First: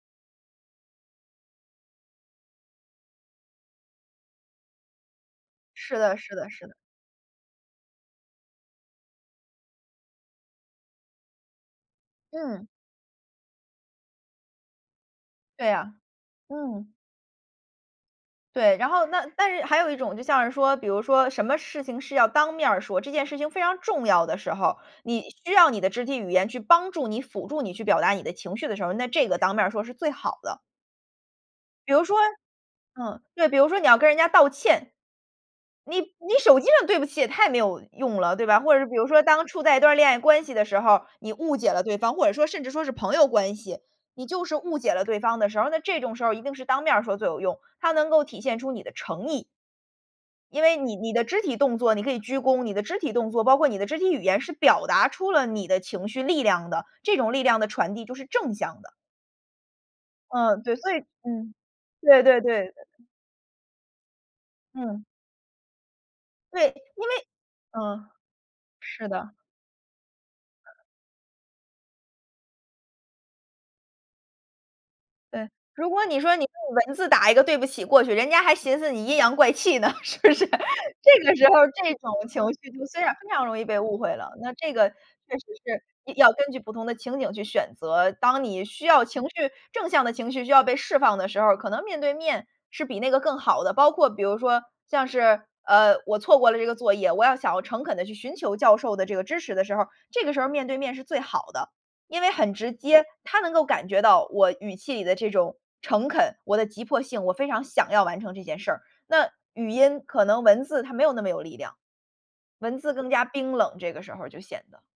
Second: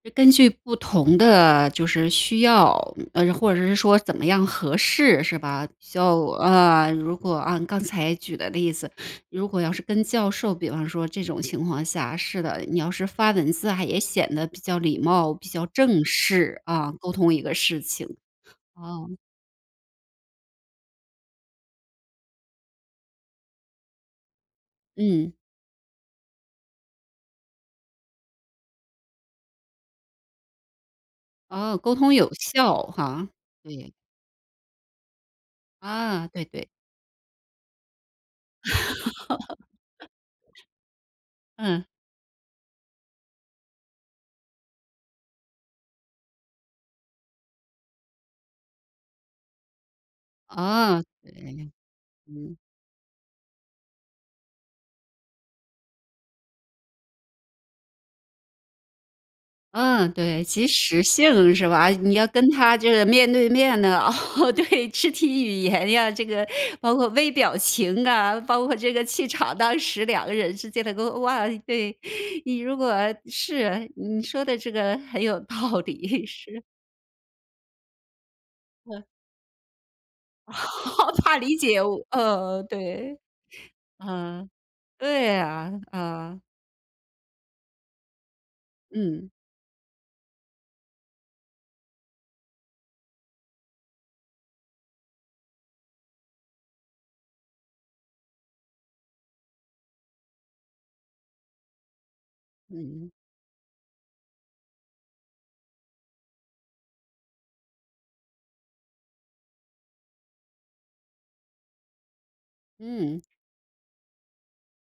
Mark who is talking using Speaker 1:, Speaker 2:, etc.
Speaker 1: 是根据不同的就是需要，呃，或者是说怎么样合适，是吧？
Speaker 2: 是的
Speaker 1: 就
Speaker 2: 是的是的。
Speaker 1: 呃，如果按刚才举的例子，如果要是跟教授，比方说这种情况下是
Speaker 2: 嗯。
Speaker 1: 的，你要是发文字啊，也显得比较礼貌，比较
Speaker 2: 对啊，
Speaker 1: 正式，啊，
Speaker 2: 嗯。
Speaker 1: 沟通一个事情。
Speaker 2: 对，然后
Speaker 1: 嗯。
Speaker 2: 那但是还有一种就像是说，比如说什么事情是要当面儿说，这件事情非常重要的时候，你
Speaker 1: 嗯。
Speaker 2: 需要你的肢体语言去帮助你、辅助你去表达你的情绪的时候，那这个当面儿说是最好的。
Speaker 1: 哦，
Speaker 2: 比
Speaker 1: 沟
Speaker 2: 如
Speaker 1: 通
Speaker 2: 说
Speaker 1: 有效
Speaker 2: 嗯，
Speaker 1: 哈，
Speaker 2: 对。比如说你
Speaker 1: 对。
Speaker 2: 要跟人家道歉，你
Speaker 1: 啊，
Speaker 2: 你
Speaker 1: 对
Speaker 2: 手机
Speaker 1: 对。
Speaker 2: 上“对不起”也太没有用了，对吧。或者是比如说当处在一段恋爱关系的时候，你 误解了
Speaker 1: 嗯。
Speaker 2: 对方，或者说甚至说是朋友关系，你就是误解了对方的时候，那这种时候一定是当面儿说最有用，它能够体现出你的诚意。因为你
Speaker 1: 啊，
Speaker 2: 你的肢体
Speaker 1: 对。
Speaker 2: 动作，你可以鞠
Speaker 1: 嗯。
Speaker 2: 躬你的肢体动作，包括你的肢体语言，是表达出了你的情绪力量的。这种力量的传递就是正向的。
Speaker 1: 嗯，对。
Speaker 2: 嗯，
Speaker 1: 即
Speaker 2: 对，所
Speaker 1: 时
Speaker 2: 以嗯，
Speaker 1: 性，是吧？你
Speaker 2: 对
Speaker 1: 要
Speaker 2: 对
Speaker 1: 跟
Speaker 2: 对。
Speaker 1: 他这个面对面的，哦，对，
Speaker 2: 嗯。
Speaker 1: 肢体语言呀，这个
Speaker 2: 对，
Speaker 1: 包
Speaker 2: 因
Speaker 1: 括
Speaker 2: 为
Speaker 1: 微表情
Speaker 2: 嗯。
Speaker 1: 啊，包括这个
Speaker 2: 是
Speaker 1: 气
Speaker 2: 的。
Speaker 1: 场，当时两个人之间的哇，对。你如果是，你说的这个很有
Speaker 2: 对。
Speaker 1: 道
Speaker 2: 如果你
Speaker 1: 理，
Speaker 2: 说你
Speaker 1: 是。
Speaker 2: 用文字打一个“对不起”过去，人家还寻思
Speaker 1: 嗯。
Speaker 2: 你阴阳怪气呢，是不是？这 个
Speaker 1: 怕
Speaker 2: 时候
Speaker 1: 理解有
Speaker 2: 这
Speaker 1: 误，
Speaker 2: 种情
Speaker 1: 呃，
Speaker 2: 绪就虽然
Speaker 1: 对。
Speaker 2: 非常容易被误会了。
Speaker 1: 嗯，
Speaker 2: 那这个确
Speaker 1: 对
Speaker 2: 实
Speaker 1: 啊，
Speaker 2: 是要
Speaker 1: 嗯。
Speaker 2: 根据不同的情景去选择。当你需要情
Speaker 1: 嗯。
Speaker 2: 绪正向的情绪需要被释放的时候，可能面对面是比那个更好的。包括比如说，像是，呃，我错过了这个作业，我要想要诚恳地去寻求教授的这个支持的时候，这个时候面对面是最好的。因为很直接，
Speaker 1: 嗯。
Speaker 2: 他能够感觉到我语气里的这种诚恳，我的急迫性，我非常想要完成这件事儿。那语音可能文字它没有那么有力量。文字更
Speaker 1: 嗯。
Speaker 2: 加冰冷，这个时候就显得。